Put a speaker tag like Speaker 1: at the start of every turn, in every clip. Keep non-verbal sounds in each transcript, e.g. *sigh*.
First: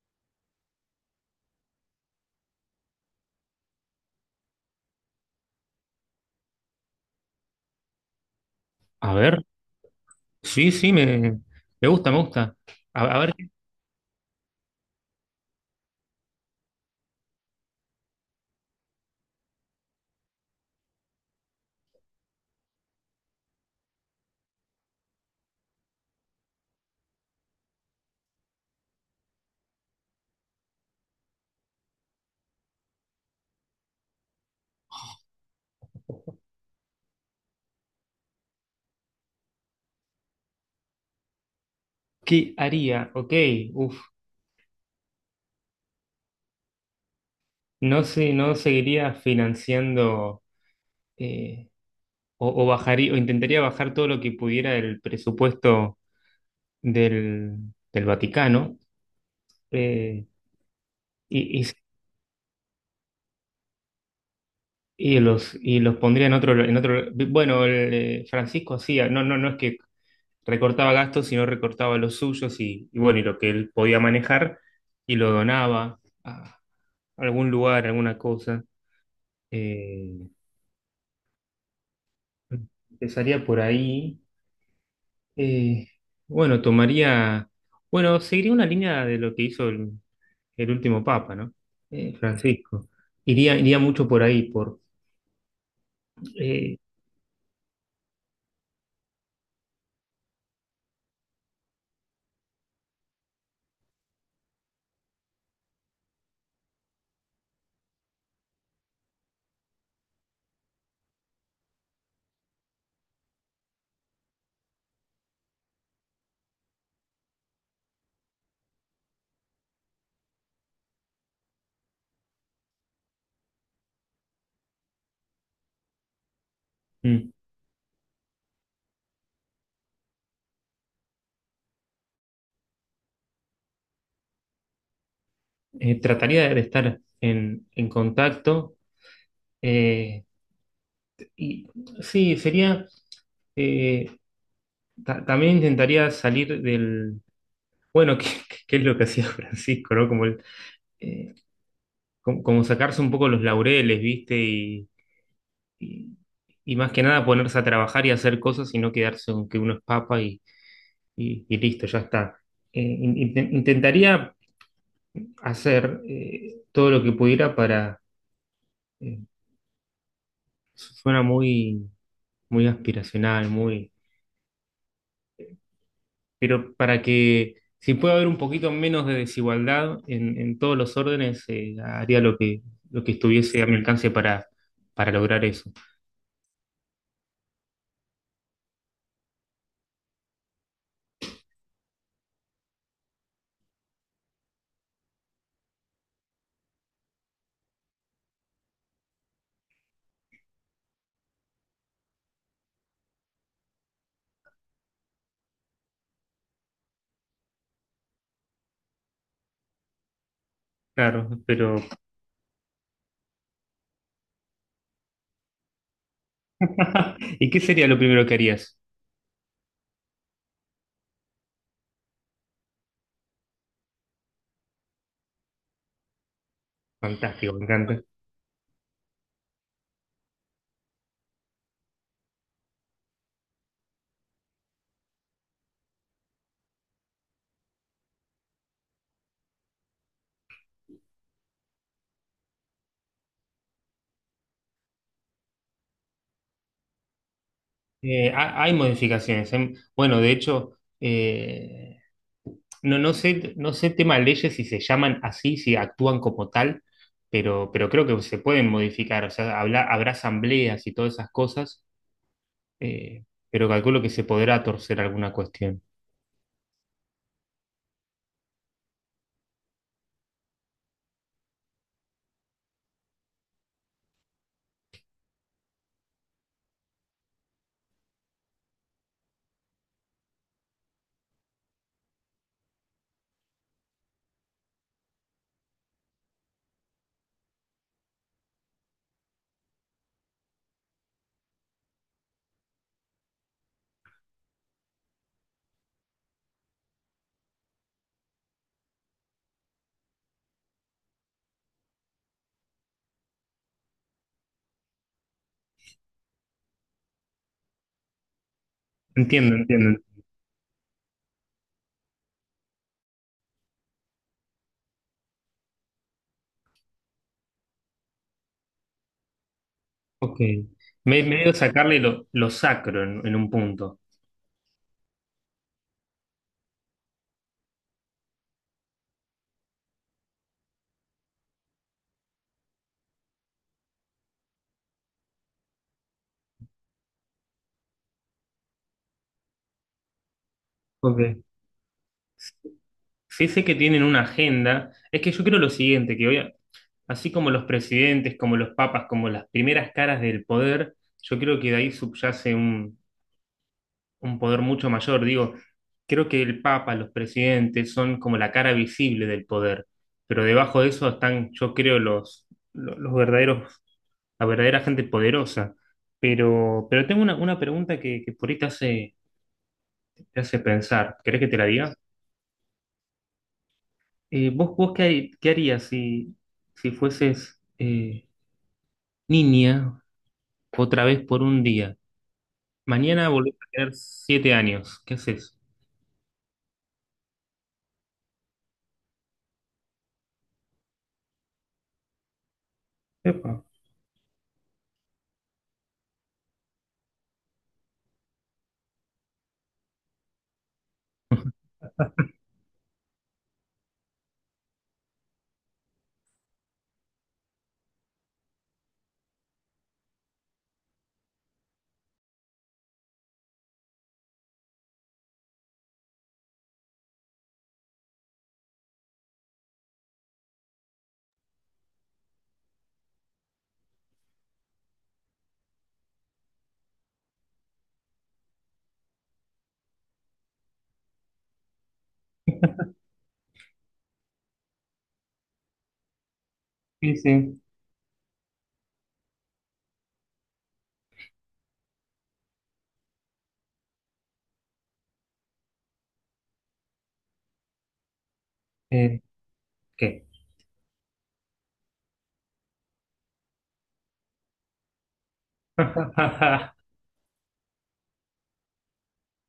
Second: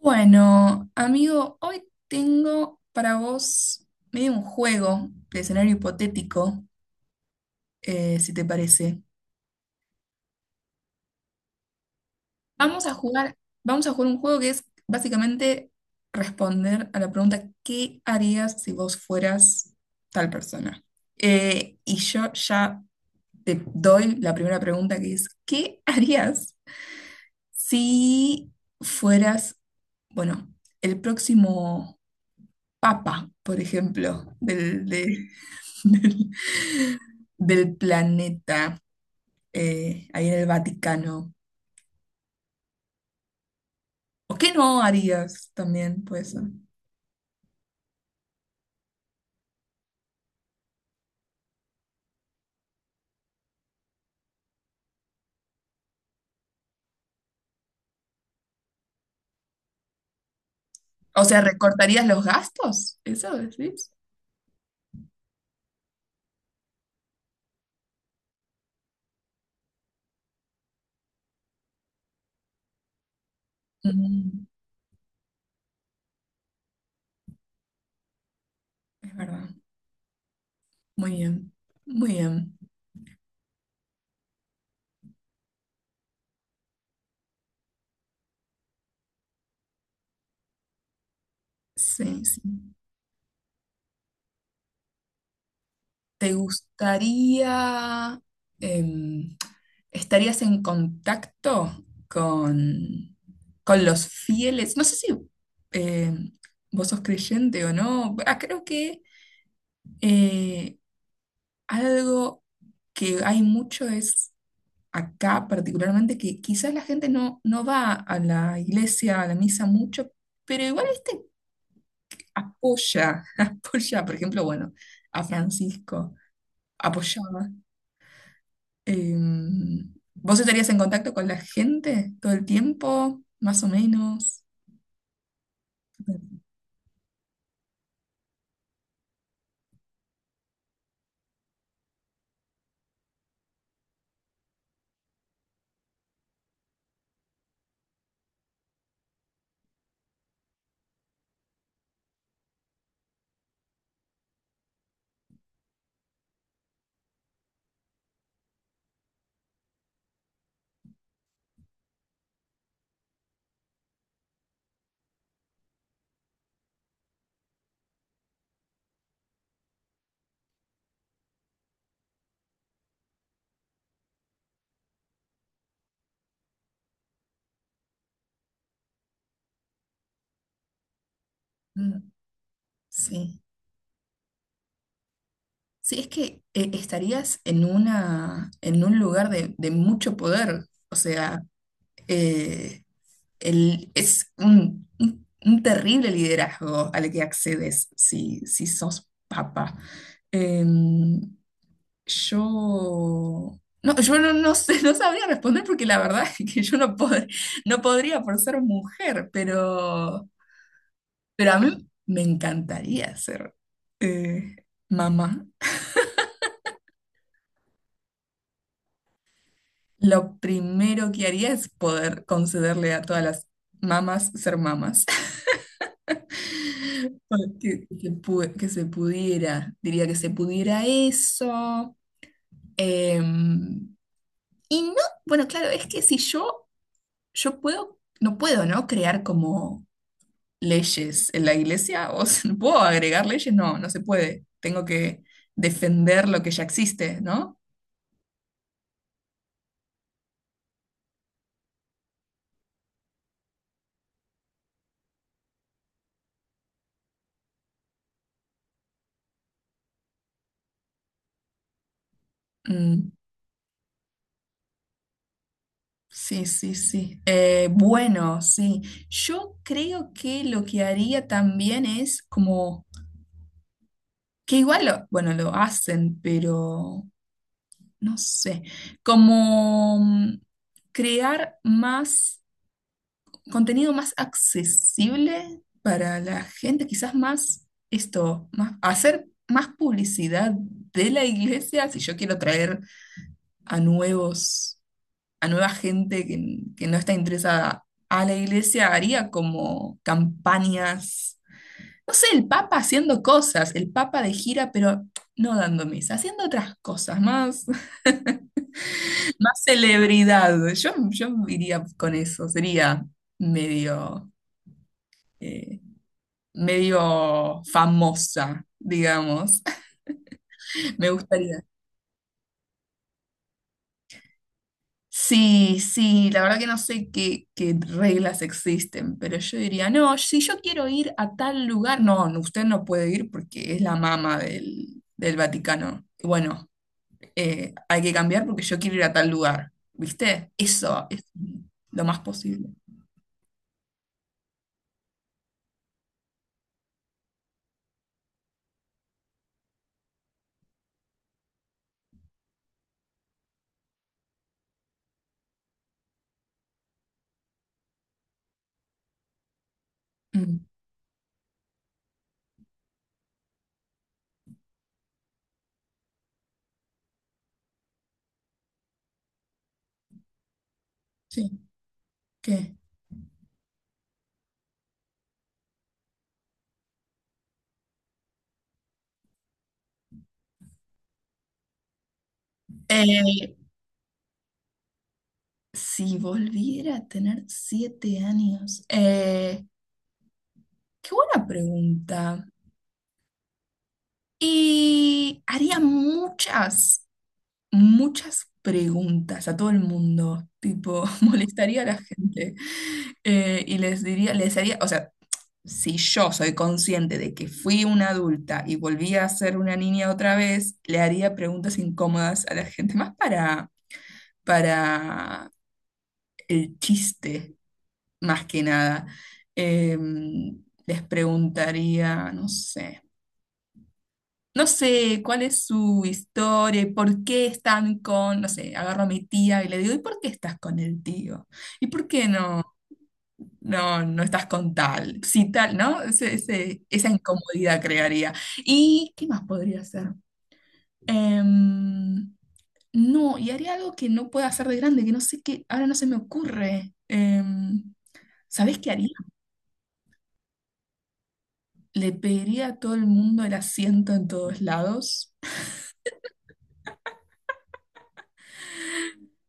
Speaker 1: Bueno, amigo, hoy tengo para vos medio un juego de escenario hipotético, si te parece.
Speaker 2: A ver, sí, sí, me gusta, me gusta.
Speaker 1: Vamos a
Speaker 2: A, a ver,
Speaker 1: jugar, vamos a jugar un juego que es básicamente responder a la pregunta ¿qué harías si vos fueras tal persona? Y yo ya te doy la primera pregunta que es ¿qué harías si fueras, bueno, el próximo papa, por ejemplo, *laughs* del, del planeta ahí en el Vaticano.
Speaker 2: ¿Qué haría? Ok, uf,
Speaker 1: ¿O qué no harías también? Pues,
Speaker 2: no sé, no seguiría financiando eh, o bajaría, o intentaría bajar todo lo que pudiera del presupuesto del, del Vaticano, eh,
Speaker 1: o sea,
Speaker 2: y, y-
Speaker 1: ¿recortarías los gastos? ¿Eso decís?
Speaker 2: y y los pondría en en otro, bueno, Francisco hacía, no, no, no es que recortaba gastos, sino recortaba los suyos y bueno, y lo que él podía
Speaker 1: Mm,
Speaker 2: manejar y lo donaba algún lugar, alguna cosa.
Speaker 1: es verdad.
Speaker 2: eh,
Speaker 1: Muy bien. Muy bien.
Speaker 2: Empezaría por ahí. eh, bueno, bueno, seguiría una línea de lo que hizo el último papa, ¿no?
Speaker 1: Sí, sí.
Speaker 2: Francisco. Iría mucho por ahí,
Speaker 1: ¿Te
Speaker 2: eh,
Speaker 1: gustaría, em, estarías en contacto con los fieles? No sé si, em, vos sos creyente o no. Ah, creo que eh, algo que hay mucho es acá particularmente que quizás la gente no, no va a la iglesia, a la misa mucho, pero igual este apoya, *laughs* apoya, por ejemplo, bueno, a Francisco,
Speaker 2: mm,
Speaker 1: apoyaba. Eh, ¿Vos estarías en contacto con la gente todo el tiempo, más o menos?
Speaker 2: trataría de estar en contacto. eh, y sí, sería, eh, también intentaría salir bueno, *laughs* qué que es lo que hacía Francisco, ¿no? Eh, como sacarse un poco los laureles, ¿viste? Y- y más que nada ponerse a trabajar y hacer cosas y no quedarse con que uno es papa y listo, ya está. Intentaría hacer todo lo que pudiera para, eh, suena muy aspiracional, muy, pero para que si puede haber un poquito menos de desigualdad en todos los órdenes,
Speaker 1: Mm,
Speaker 2: haría lo que
Speaker 1: sí.
Speaker 2: estuviese a mi alcance para lograr eso.
Speaker 1: Sí, es que estarías en una, en un lugar de mucho poder, o sea, eh, es un, un terrible liderazgo al que accedes si, si sos papa. Em, yo, no, yo no, no sé, no sabría responder porque la verdad *laughs* es que yo no, no podría por ser mujer,
Speaker 2: Claro,
Speaker 1: pero a
Speaker 2: pero
Speaker 1: mí me encantaría ser eh, mamá.
Speaker 2: *laughs* ¿Y qué sería lo primero que harías?
Speaker 1: Lo primero que haría es poder concederle a todas las mamás ser mamás.
Speaker 2: Fantástico, me
Speaker 1: Que,
Speaker 2: encanta.
Speaker 1: que se pudiera, diría que se pudiera eso. Em, y no, bueno, claro, es que si yo, yo puedo, no puedo, ¿no? Crear como leyes en la iglesia, o sea, ¿no puedo agregar leyes? No, no se puede. Tengo que defender lo que ya existe, ¿no?
Speaker 2: Hay modificaciones. Em, bueno, de hecho, no, no sé, no sé tema de leyes si se llaman así, si actúan como tal, pero creo que se pueden modificar. O sea, habrá asambleas y todas esas cosas,
Speaker 1: Mm,
Speaker 2: eh, pero calculo que se podrá torcer alguna cuestión.
Speaker 1: sí, sí, sí. Bueno, sí. Yo creo que lo que haría también es como que igual, bueno, lo hacen, pero no sé, como crear más contenido más accesible para la gente, quizás más esto, más, hacer más publicidad de la iglesia si yo quiero traer a nuevos, a nueva gente que no está interesada a la iglesia, haría como campañas, no sé, el Papa haciendo cosas, el Papa de gira, pero no dando misa, haciendo otras cosas, más, *laughs*
Speaker 2: Entiendo,
Speaker 1: más
Speaker 2: entiendo.
Speaker 1: celebridad. Yo iría con eso, sería medio, eh, medio famosa, digamos.
Speaker 2: Ok.
Speaker 1: *laughs* Me
Speaker 2: Medio
Speaker 1: gustaría.
Speaker 2: sacarle lo sacro en un punto.
Speaker 1: Sí, sí, la verdad que no sé qué, qué reglas existen, pero yo diría, no, si yo quiero ir a tal lugar, no, no, usted no puede ir porque es la mama del, del Vaticano. Bueno, hay que cambiar porque yo quiero ir a tal lugar, ¿viste? Eso es
Speaker 2: Ok.
Speaker 1: lo más posible.
Speaker 2: Sí sé que tienen una agenda. Es que yo creo lo siguiente, que hoy, así como los presidentes, como los papas, como las primeras caras del poder, yo creo que de ahí subyace un poder mucho mayor. Digo, creo que el papa, los presidentes son como la cara visible del poder, pero
Speaker 1: Mm,
Speaker 2: debajo de eso están, yo creo, los verdaderos, la verdadera gente poderosa. Pero tengo una pregunta que por ahí te hace pensar. ¿Querés que
Speaker 1: sí,
Speaker 2: te la diga?
Speaker 1: ¿qué?
Speaker 2: Vos ¿qué harías si, si fueses niña otra vez por un día? Mañana
Speaker 1: Eh,
Speaker 2: volvés a tener 7 años. ¿Qué haces?
Speaker 1: si volviera a tener 7 años, qué buena pregunta.
Speaker 2: Epa.
Speaker 1: Y haría muchas, muchas preguntas a todo el mundo, tipo, *laughs* molestaría a la gente, y les diría, les haría, o sea, si yo soy consciente de que fui una adulta y volví a ser una niña otra vez, le haría preguntas incómodas a la gente, más para el chiste, más que nada. Les preguntaría, no sé. No sé cuál es su historia y por qué están con, no sé, agarro a mi tía y le digo, ¿y por qué estás con el tío? ¿Y por qué no, no, no estás con tal? Si tal, ¿no? Esa
Speaker 2: Sí, sí.
Speaker 1: incomodidad crearía. ¿Y qué más podría hacer? Em, no, y haría algo que no pueda hacer de grande, que no sé qué, ahora no se me ocurre. ¿Sabés qué haría?
Speaker 2: Eh, ¿Qué?
Speaker 1: Le pediría a todo el mundo el asiento en todos lados.
Speaker 2: *laughs* La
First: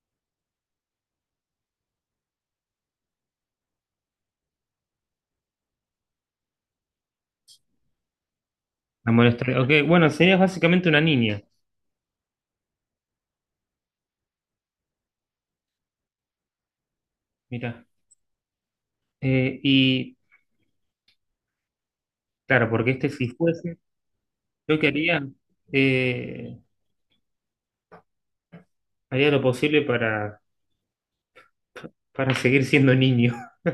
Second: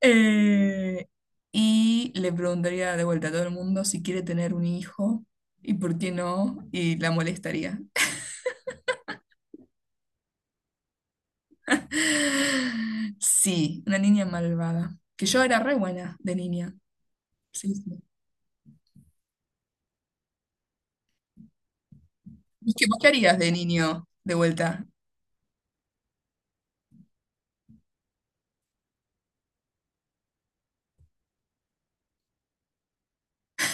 Speaker 1: Eh, y le preguntaría de vuelta a todo el mundo si quiere tener un hijo y por qué no, y la molestaría. *gasps*
Speaker 2: molestaré. Ok, bueno, serías básicamente una niña.
Speaker 1: *laughs* Sí, una niña malvada. Que yo era re buena de niña. Sí,
Speaker 2: Mira.
Speaker 1: sí.
Speaker 2: Y claro,
Speaker 1: ¿Y qué,
Speaker 2: porque
Speaker 1: vos qué
Speaker 2: este si
Speaker 1: harías de
Speaker 2: fuese,
Speaker 1: niño de
Speaker 2: yo
Speaker 1: vuelta?
Speaker 2: que haría, eh, haría lo posible para seguir siendo niño. *laughs*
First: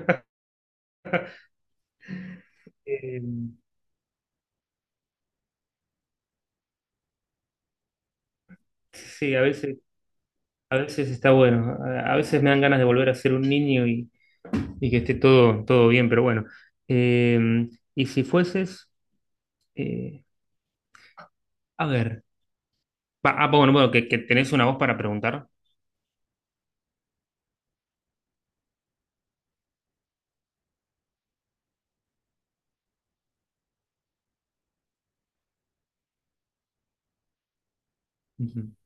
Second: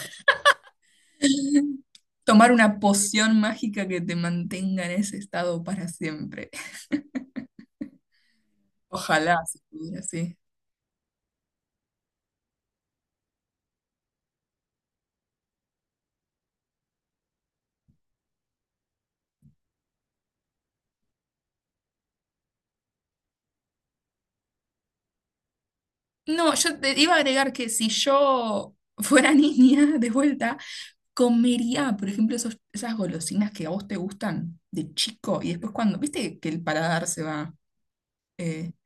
Speaker 1: *laughs* Tomar una
Speaker 2: Eh,
Speaker 1: poción mágica que te mantenga en ese estado para siempre. *laughs*
Speaker 2: sí,
Speaker 1: Ojalá se pudiera, sí.
Speaker 2: a veces está bueno. A veces me dan ganas de volver a ser un niño y que esté todo, todo bien, pero bueno. Eh, y si fueses, eh, a ver. Va, ah, bueno, bueno, que tenés una voz para preguntar.
Speaker 1: No, yo te iba a agregar que si yo fuera *laughs* niña de vuelta, comería, por ejemplo, esas golosinas que a vos te gustan de chico y después cuando, viste que el paladar se va eh,
Speaker 2: Ujú.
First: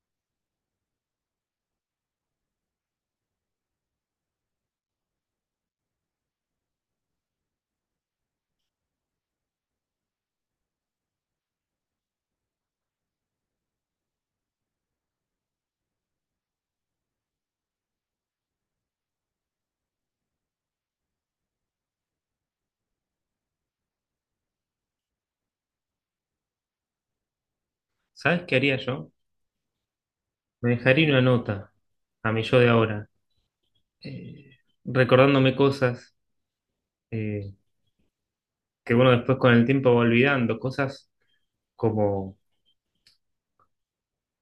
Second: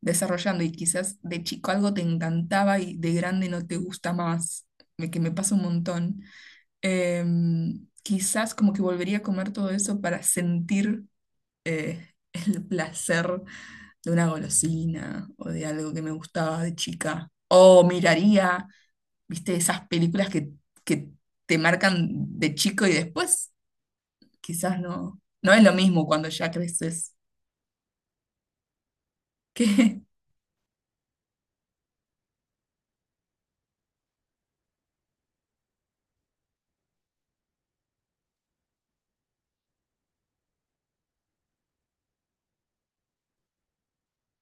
Speaker 1: desarrollando, y quizás de chico algo te encantaba y de grande no te gusta más, que me pasa un montón. Quizás como que volvería a comer todo eso para sentir eh, *laughs* el placer de una golosina o de algo que me gustaba de chica. O miraría, viste, esas películas que te marcan de chico y después quizás no, no es lo mismo cuando ya creces.
Speaker 2: ¿Sabes qué haría yo?
Speaker 1: Que
Speaker 2: Me dejaría una nota a mi yo de ahora, eh, recordándome cosas eh, que uno después con el tiempo va olvidando, cosas como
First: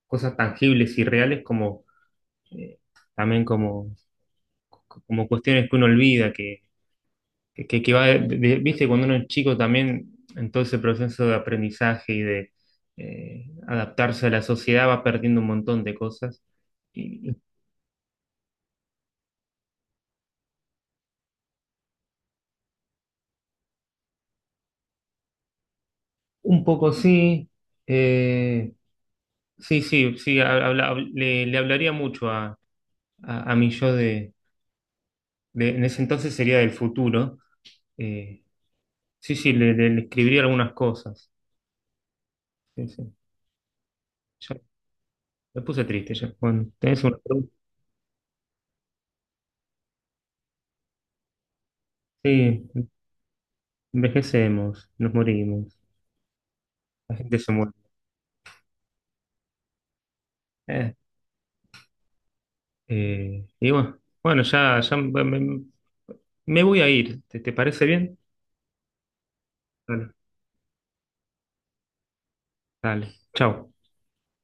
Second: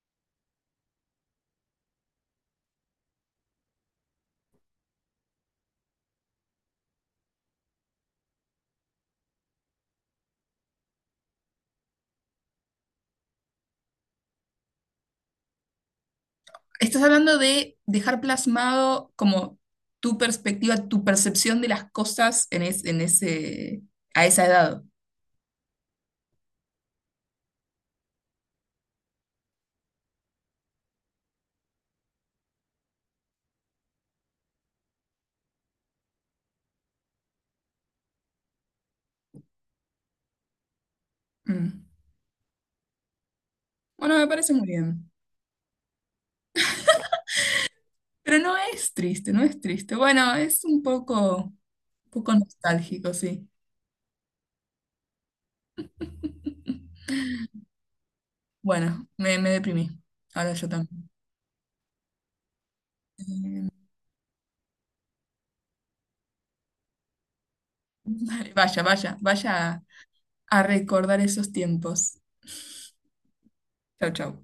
Speaker 2: cosas tangibles y reales, como eh, también como, como cuestiones que uno olvida, que va, viste, cuando uno es chico también, en todo ese proceso de aprendizaje y de adaptarse a la sociedad, va perdiendo un montón de cosas.
Speaker 1: *laughs* estás hablando de dejar plasmado como tu perspectiva, tu percepción de las cosas en, en ese, a esa edad.
Speaker 2: Un poco sí. Eh, sí, sí, sí, le hablaría mucho a mi yo en ese entonces sería del futuro. Eh, sí, sí, le escribiría algunas cosas.
Speaker 1: Mm.
Speaker 2: Sí, sí.
Speaker 1: Bueno, me
Speaker 2: Ya
Speaker 1: parece muy bien.
Speaker 2: me puse triste ya. Bueno, tenés una pregunta.
Speaker 1: Pero no es triste, no es triste. Bueno, es un poco
Speaker 2: Sí,
Speaker 1: nostálgico, sí.
Speaker 2: envejecemos, nos morimos,
Speaker 1: *laughs*
Speaker 2: la gente se muere.
Speaker 1: Bueno, me deprimí. Ahora yo
Speaker 2: Eh,
Speaker 1: también.
Speaker 2: y
Speaker 1: Eh,
Speaker 2: bueno, bueno, ya me voy a ir. ¿Te, te parece bien?
Speaker 1: *laughs* vaya, vaya, vaya
Speaker 2: Dale,
Speaker 1: a recordar esos tiempos.
Speaker 2: dale. Chao.
Speaker 1: Chau, chau.